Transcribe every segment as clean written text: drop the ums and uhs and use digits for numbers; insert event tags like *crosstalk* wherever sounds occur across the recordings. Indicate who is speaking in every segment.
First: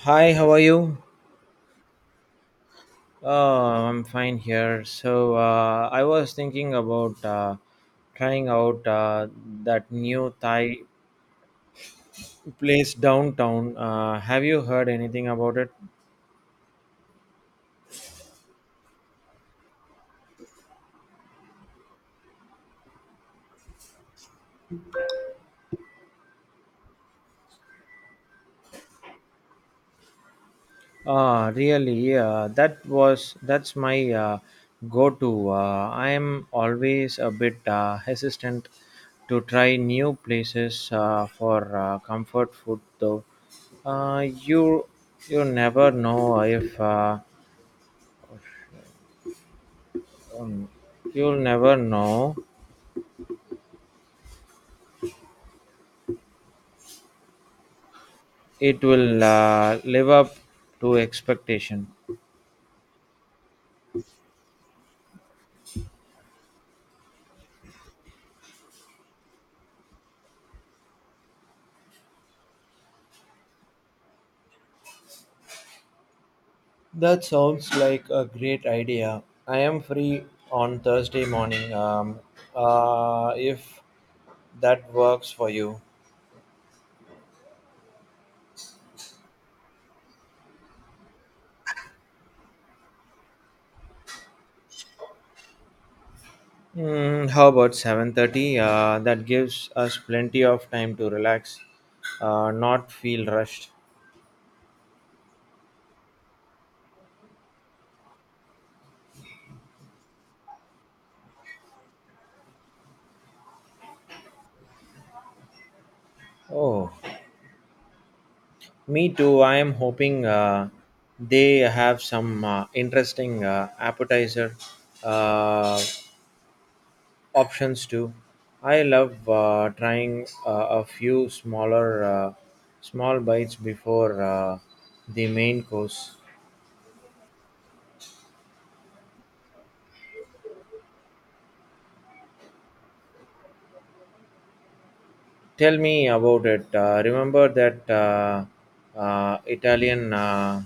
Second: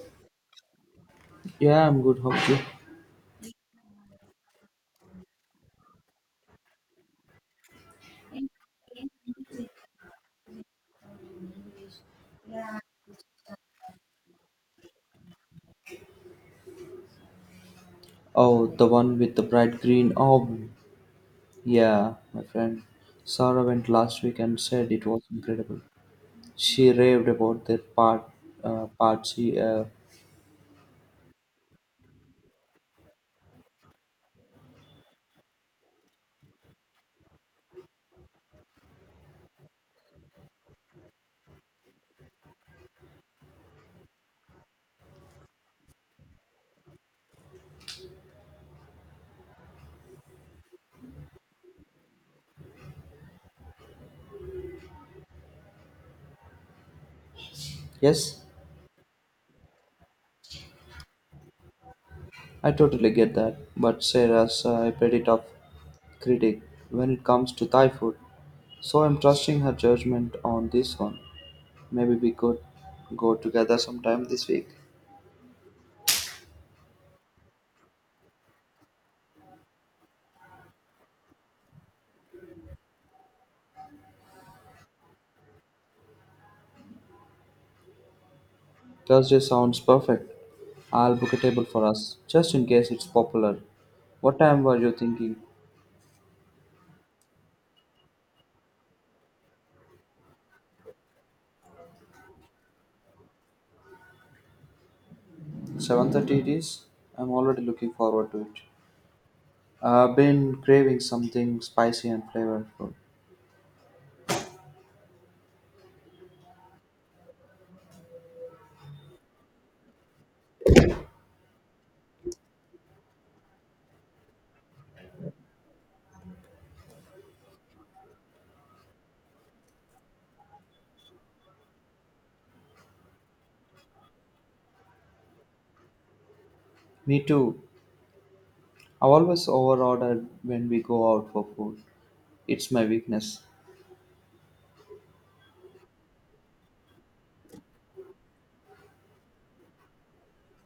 Speaker 1: Hi, how are you?
Speaker 2: Yeah, I'm good. How about you?
Speaker 1: I'm fine here. So I was thinking about trying out that new Thai place downtown. Have you heard anything about it?
Speaker 2: Oh, the one with the bright green album. Yeah, my friend Sarah went last week and said it was incredible. She raved about their part, part she,
Speaker 1: Ah, really? That's my go-to. I am always a bit hesitant to try new places for comfort food, though. Uh, you you never know if. Um, you'll never know.
Speaker 2: yes,
Speaker 1: It will live up to expectation.
Speaker 2: I totally get that. But Sarah's a pretty tough critic when it comes to Thai food, so I'm trusting her judgment on this one. Maybe we could go together sometime this week.
Speaker 1: That sounds like a great idea. I am free on Thursday morning, if that works for you.
Speaker 2: Thursday sounds perfect. I'll book a table for us, just in case it's popular. What time were you thinking?
Speaker 1: Mm, how about 7:30? That gives us plenty of time to relax, not feel rushed.
Speaker 2: 7:30 it is. I'm already looking forward to it. I've been craving something spicy and flavorful.
Speaker 1: Oh, me too. I am hoping they have some interesting appetizer uh, options too. I love trying a few small bites before the main course.
Speaker 2: Me too. I've always overordered when we go out for food. It's my weakness.
Speaker 1: Tell me about it. Remember that Italian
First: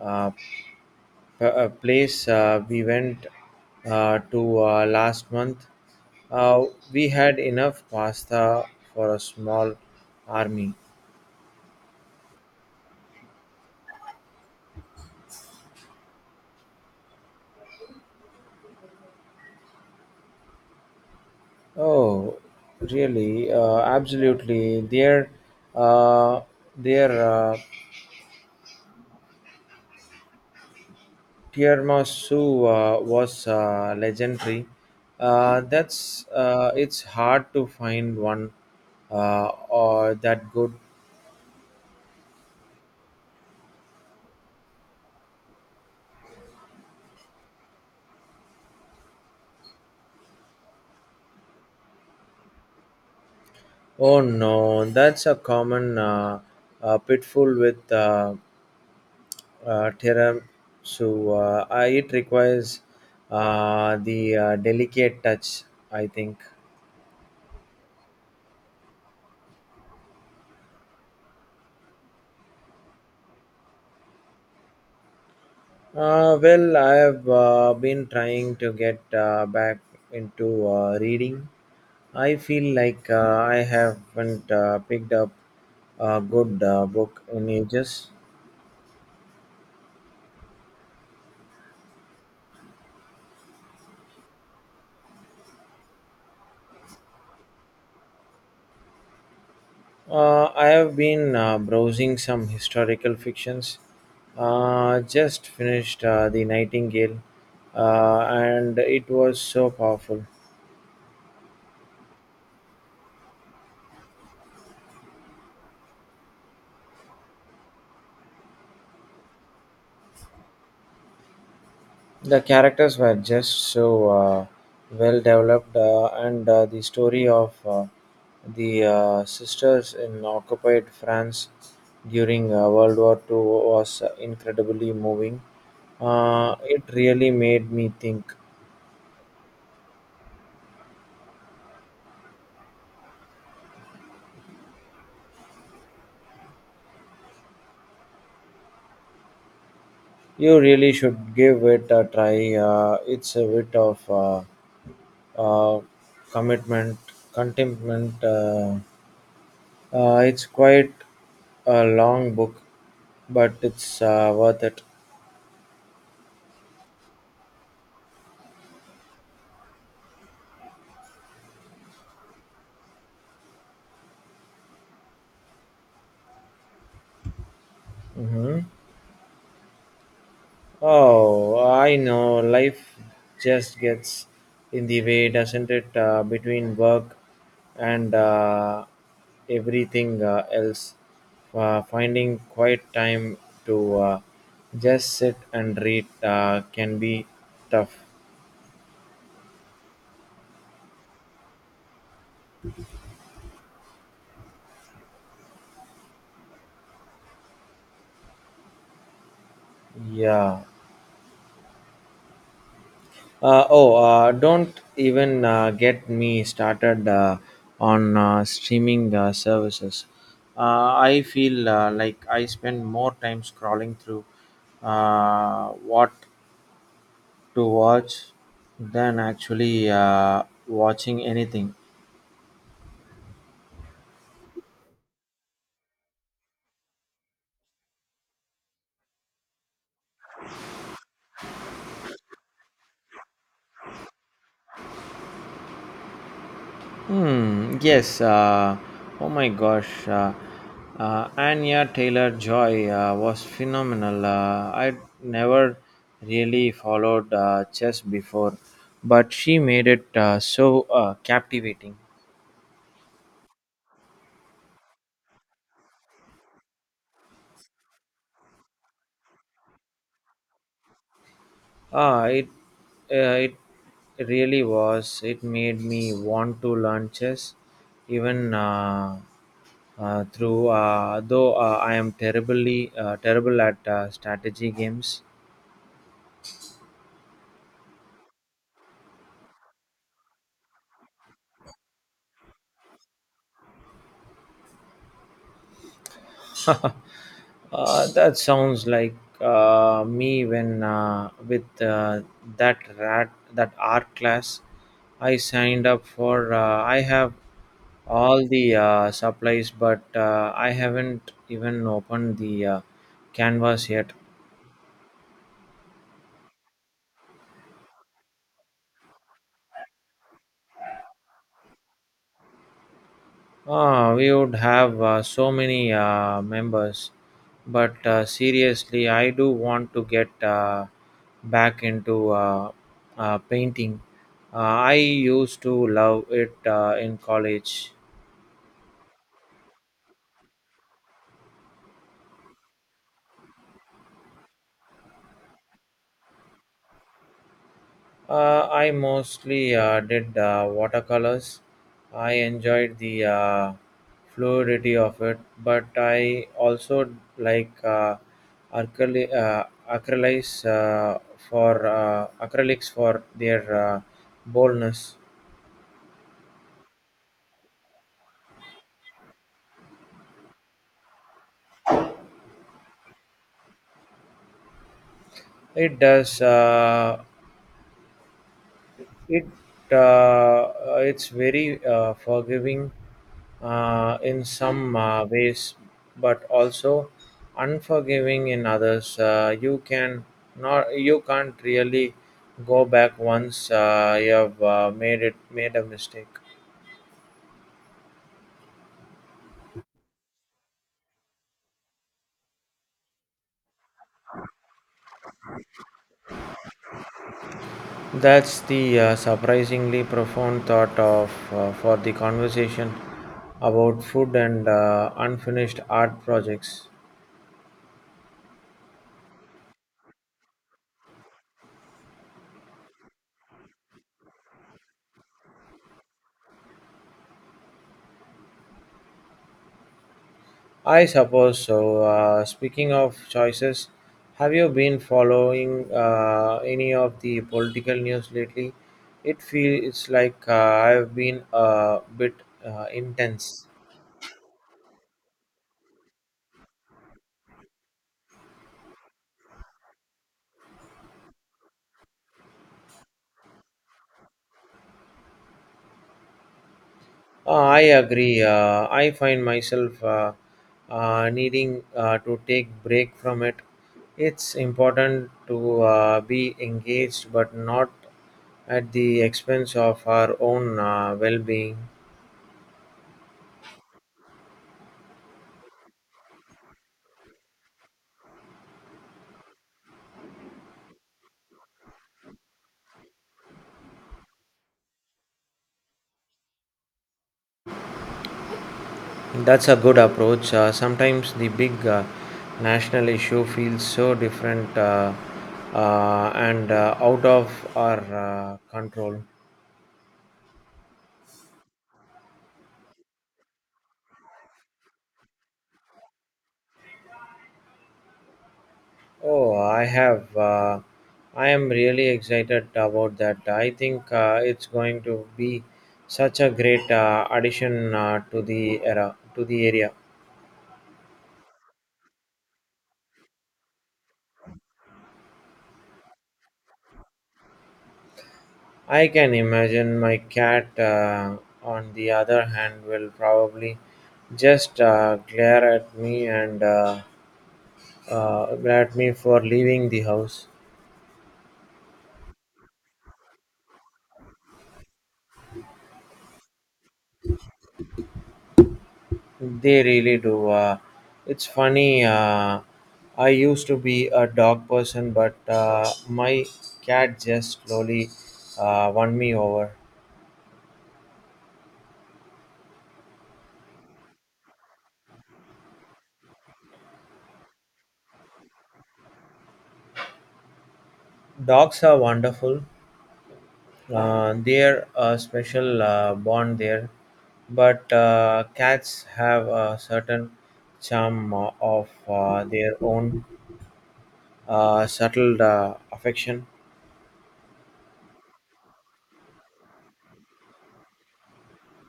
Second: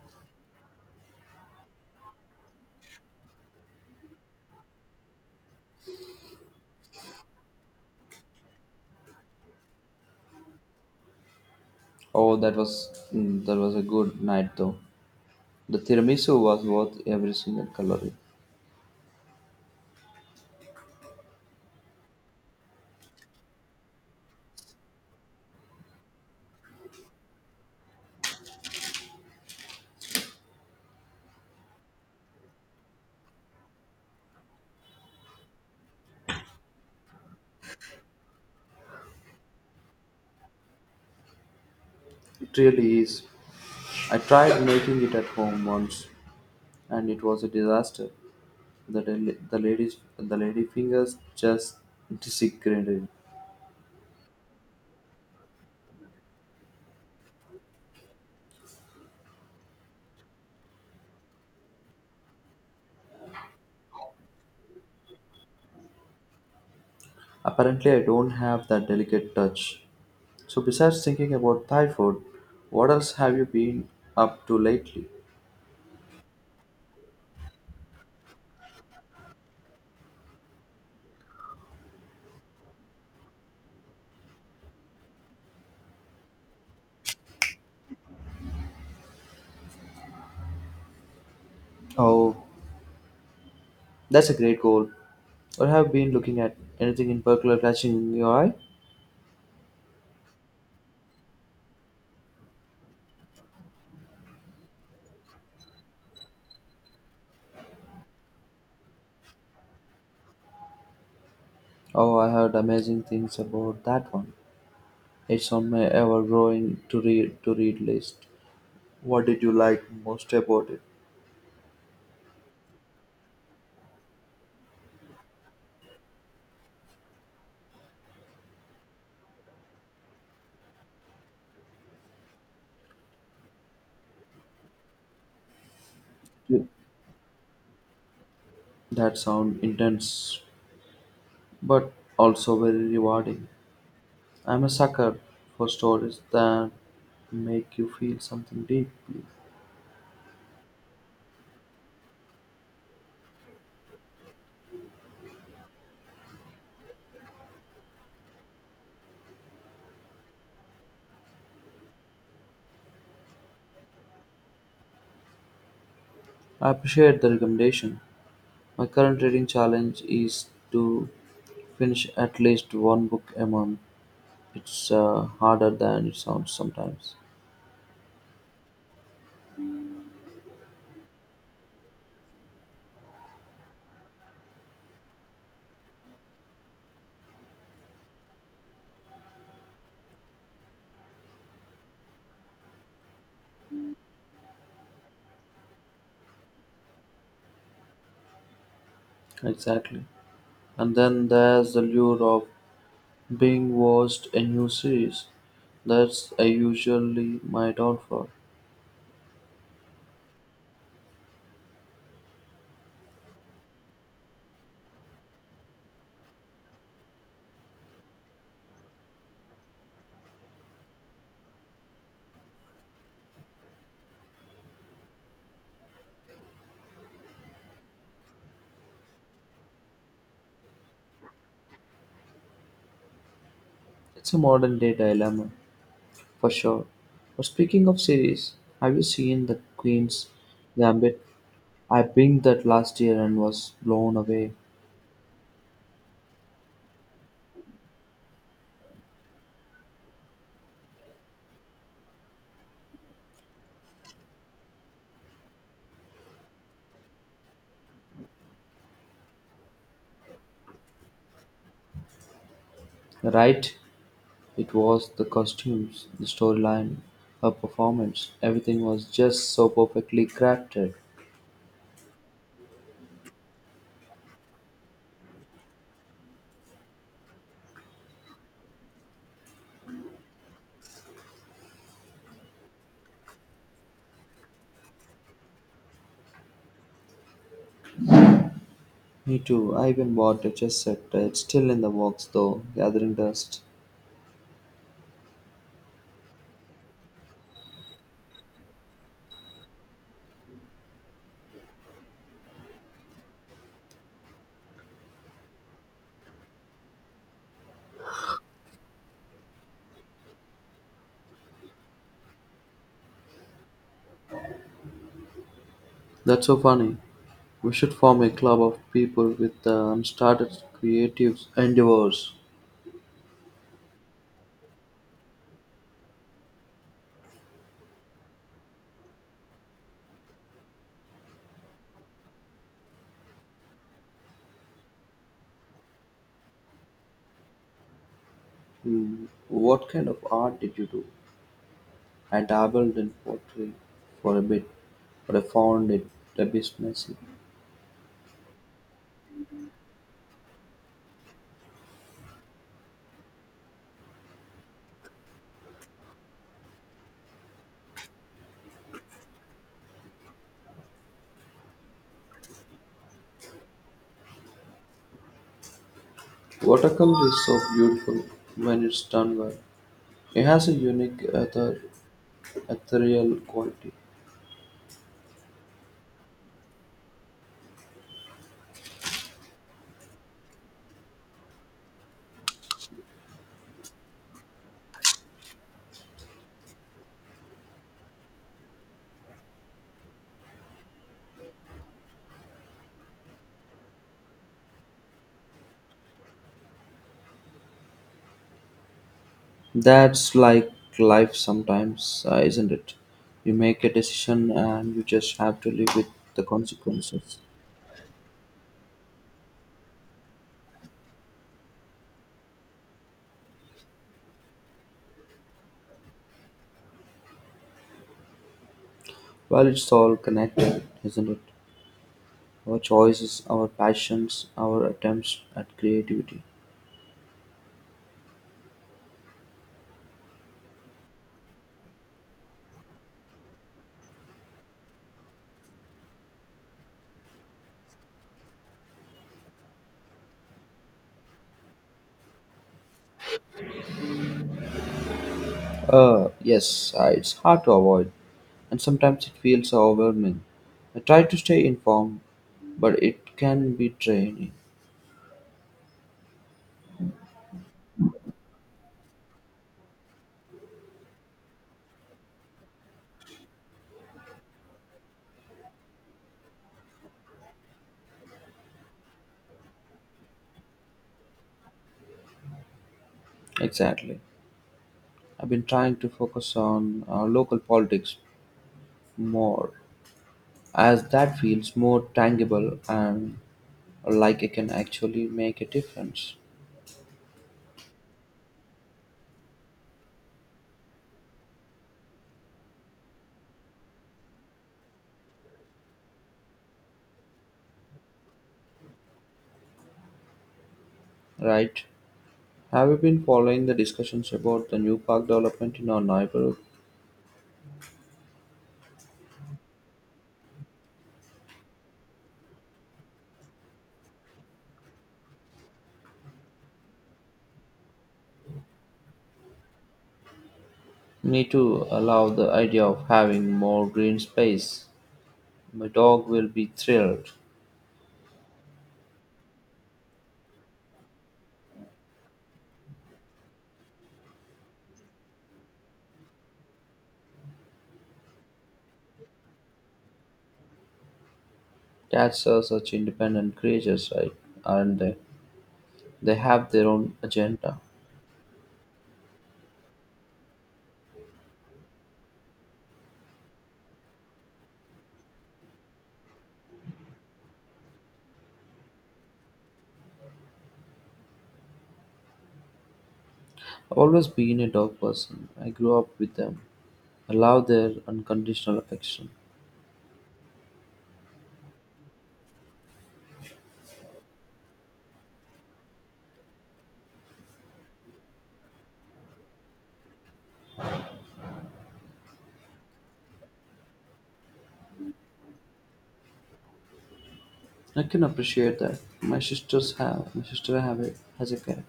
Speaker 1: uh, a place we went to last month. Uh, we had enough pasta for a small army.
Speaker 2: Oh, that was that was a good night though. The tiramisu was worth every single calorie.
Speaker 1: Oh, really? Absolutely. Uh, their tiramisu was legendary. That's It's hard to find one or that good.
Speaker 2: It really is. I tried making it at home once, and it was a disaster. The, del- the lady fingers just disagreed.
Speaker 1: Oh no, that's a common pitfall with tiramisu. It requires the delicate touch, I think.
Speaker 2: Apparently, I don't have that delicate touch. So, besides thinking about Thai food, what else have you been up to lately?
Speaker 1: Well, I have been trying to get back into reading. I feel like I haven't picked up a good book in ages.
Speaker 2: Oh, that's a great goal. Or have been looking at anything in particular catching your eye?
Speaker 1: I have been browsing some historical fictions. Just finished The Nightingale, and it was so powerful.
Speaker 2: Oh, I heard amazing things about that one. It's on my ever-growing to read list. What did you like most about it?
Speaker 1: The characters were just so well developed, and the story of the sisters in occupied France during World War Two was incredibly moving.
Speaker 2: Yeah.
Speaker 1: It really made me think.
Speaker 2: That sound intense, but also very rewarding. I'm a sucker for stories that make you feel something deeply.
Speaker 1: You really should give it a try. It's a bit of uh, commitment, contentment. It's quite a long book, but it's worth it.
Speaker 2: I appreciate the recommendation. My current reading challenge is to finish at least one book a month. It's harder than it sounds sometimes.
Speaker 1: Hmm. Oh, I know. Life just gets in the way, doesn't it? Between work and everything else, finding quiet time to just sit and read can be tough.
Speaker 2: Exactly. And then there's the lure of being watched a new series. That's usually my downfall.
Speaker 1: Yeah. Oh, don't even get me started on streaming services. I feel like I spend more time scrolling through what to watch than actually watching anything.
Speaker 2: It's a modern day dilemma, for sure. But speaking of series, have you seen The Queen's Gambit? I binged that last year and was blown away.
Speaker 1: Hmm. Yes. Oh my gosh. Anya Taylor Joy was phenomenal. I never really followed chess before, but she made it so captivating.
Speaker 2: Right? It was the costumes, the storyline, her performance. Everything was just so perfectly crafted.
Speaker 1: Ah, it really was. It made me want to learn chess, even through though I am terribly terrible at strategy games.
Speaker 2: Me too. I even bought a chess set. It's still in the works though, gathering dust.
Speaker 1: *laughs* That sounds like me when with that rat that art class I signed up for. I have all the supplies, but I haven't even opened the canvas yet.
Speaker 2: That's so funny. We should form a club of people with unstarted creative endeavors.
Speaker 1: Ah, we would have so many members, but seriously, I do want to get back into painting. Uh, I used to love it in college.
Speaker 2: Hmm. What kind of art did you do? I dabbled in pottery for a bit, but I found it a bit messy.
Speaker 1: I mostly did watercolors. I enjoyed the fluidity of it, but I also like acrylics for acrylics for their boldness.
Speaker 2: Watercolor is so beautiful when it's done well. It has a unique ethereal quality.
Speaker 1: It does. It uh, it's very forgiving in some ways, but also unforgiving in others. You can't really go back once you have made a mistake.
Speaker 2: That's like life sometimes, isn't it? You make a decision and you just have to live with the consequences.
Speaker 1: That's the surprisingly profound thought of for the conversation about food and unfinished art projects.
Speaker 2: Well, it's all connected, isn't it? Our choices, our passions, our attempts at creativity.
Speaker 1: I suppose so. Speaking of choices, have you been following any of the political news lately? It feels like I've been a bit intense.
Speaker 2: Yes, it's hard to avoid, and sometimes it feels overwhelming. I try to stay informed, but it can be draining.
Speaker 1: I agree. I find myself needing to take break from it. It's important to be engaged, but not at the expense of our own well-being.
Speaker 2: Exactly. I've been trying to focus on local politics more, as that feels more tangible and like it can actually make a difference.
Speaker 1: That's a good approach. Sometimes the big national issue feels so different and out of our control.
Speaker 2: Right? Have you been following the discussions about the new park development in our neighborhood?
Speaker 1: Oh, I have. I am really excited about that. I think it's going to be such a great addition to the area.
Speaker 2: Me too, allow the idea of having more green space. My dog will be thrilled.
Speaker 1: I can imagine my cat, on the other hand, will probably just glare at me and. At me for leaving the house.
Speaker 2: Cats are such independent creatures, right? And they? They have their own agenda.
Speaker 1: They really do. It's funny. I used to be a dog person, but my cat just slowly won me over.
Speaker 2: I've always been a dog person. I grew up with them. I love their unconditional affection.
Speaker 1: Dogs are wonderful. They're a special bond there, but cats have a certain charm of their own subtle affection.
Speaker 2: I can appreciate that. My sister has a cat,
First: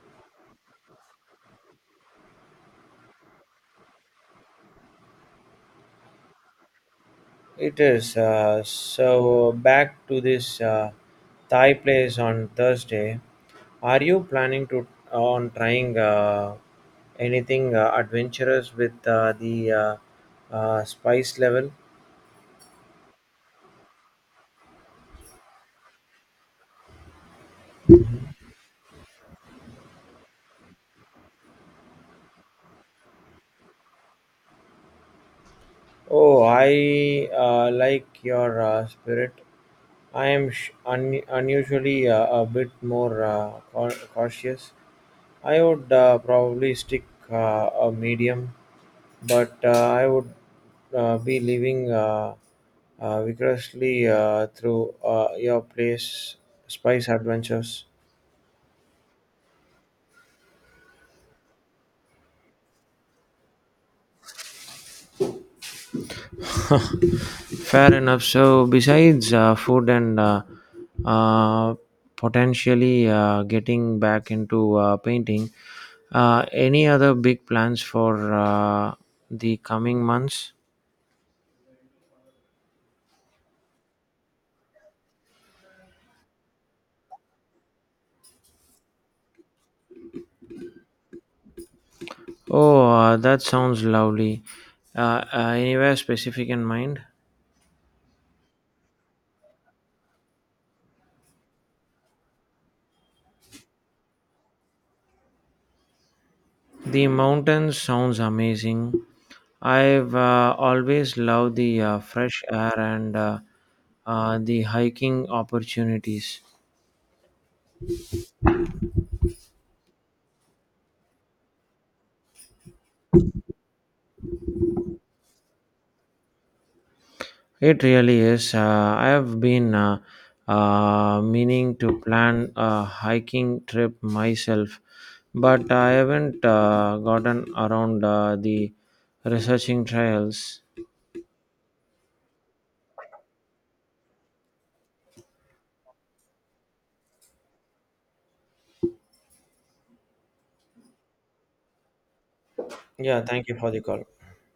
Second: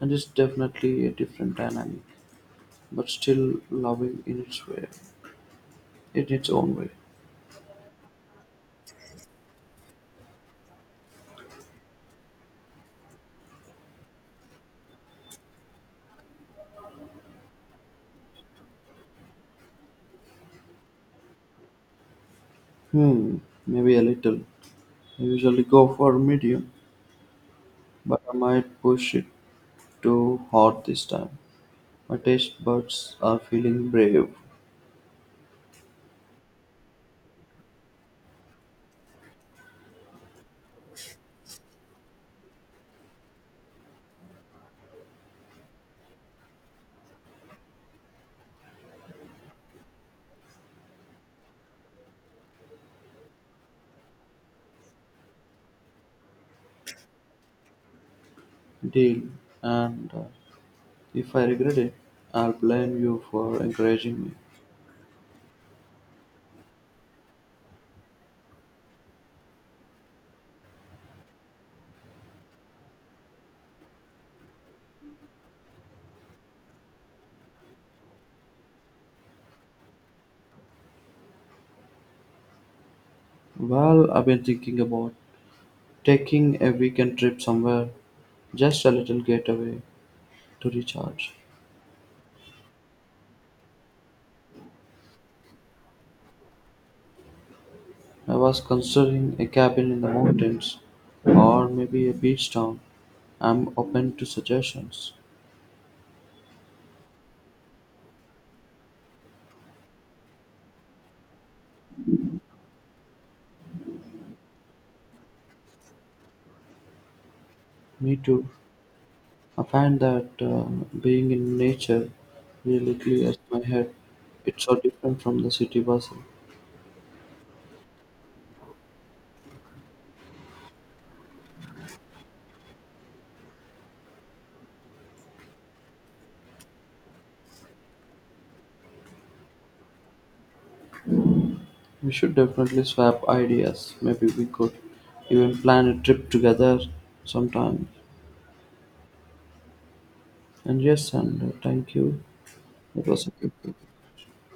Speaker 2: and it's definitely a different dynamic, but still loving in its own way.
Speaker 1: It is. So, back to this Thai place on Thursday. Are you planning to on trying anything adventurous with the spice level?
Speaker 2: Hmm, maybe a little. I usually go for medium, but I might push it too hard this time. My taste buds are feeling brave,
Speaker 1: Oh, I like your spirit. I am unusually a bit more cautious. I would probably stick a medium but I would be living vigorously through your place spice adventures.
Speaker 2: deal, and if I regret it, I'll blame you for encouraging me.
Speaker 1: Fair enough. So, besides food and uh, potentially getting back into painting, any other big plans for the coming months?
Speaker 2: Well, I've been thinking about taking a weekend trip somewhere, just a little getaway to recharge.
Speaker 1: Oh, that sounds lovely. Anywhere specific in mind?
Speaker 2: I was considering a cabin in the mountains or maybe a beach town. I'm open to suggestions.
Speaker 1: The mountain sounds amazing. I've always loved the fresh air and the hiking opportunities.
Speaker 2: Me too. I find that being in nature really clears my head. It's so different from the city bustle.
Speaker 1: It really is. I have been meaning to plan a hiking trip myself, but I haven't gotten around the researching trails.
Speaker 2: We should definitely swap ideas. Maybe we could even plan a trip together sometime. And yes, and thank you. It
Speaker 1: Yeah,
Speaker 2: was a
Speaker 1: thank
Speaker 2: good
Speaker 1: you for the call.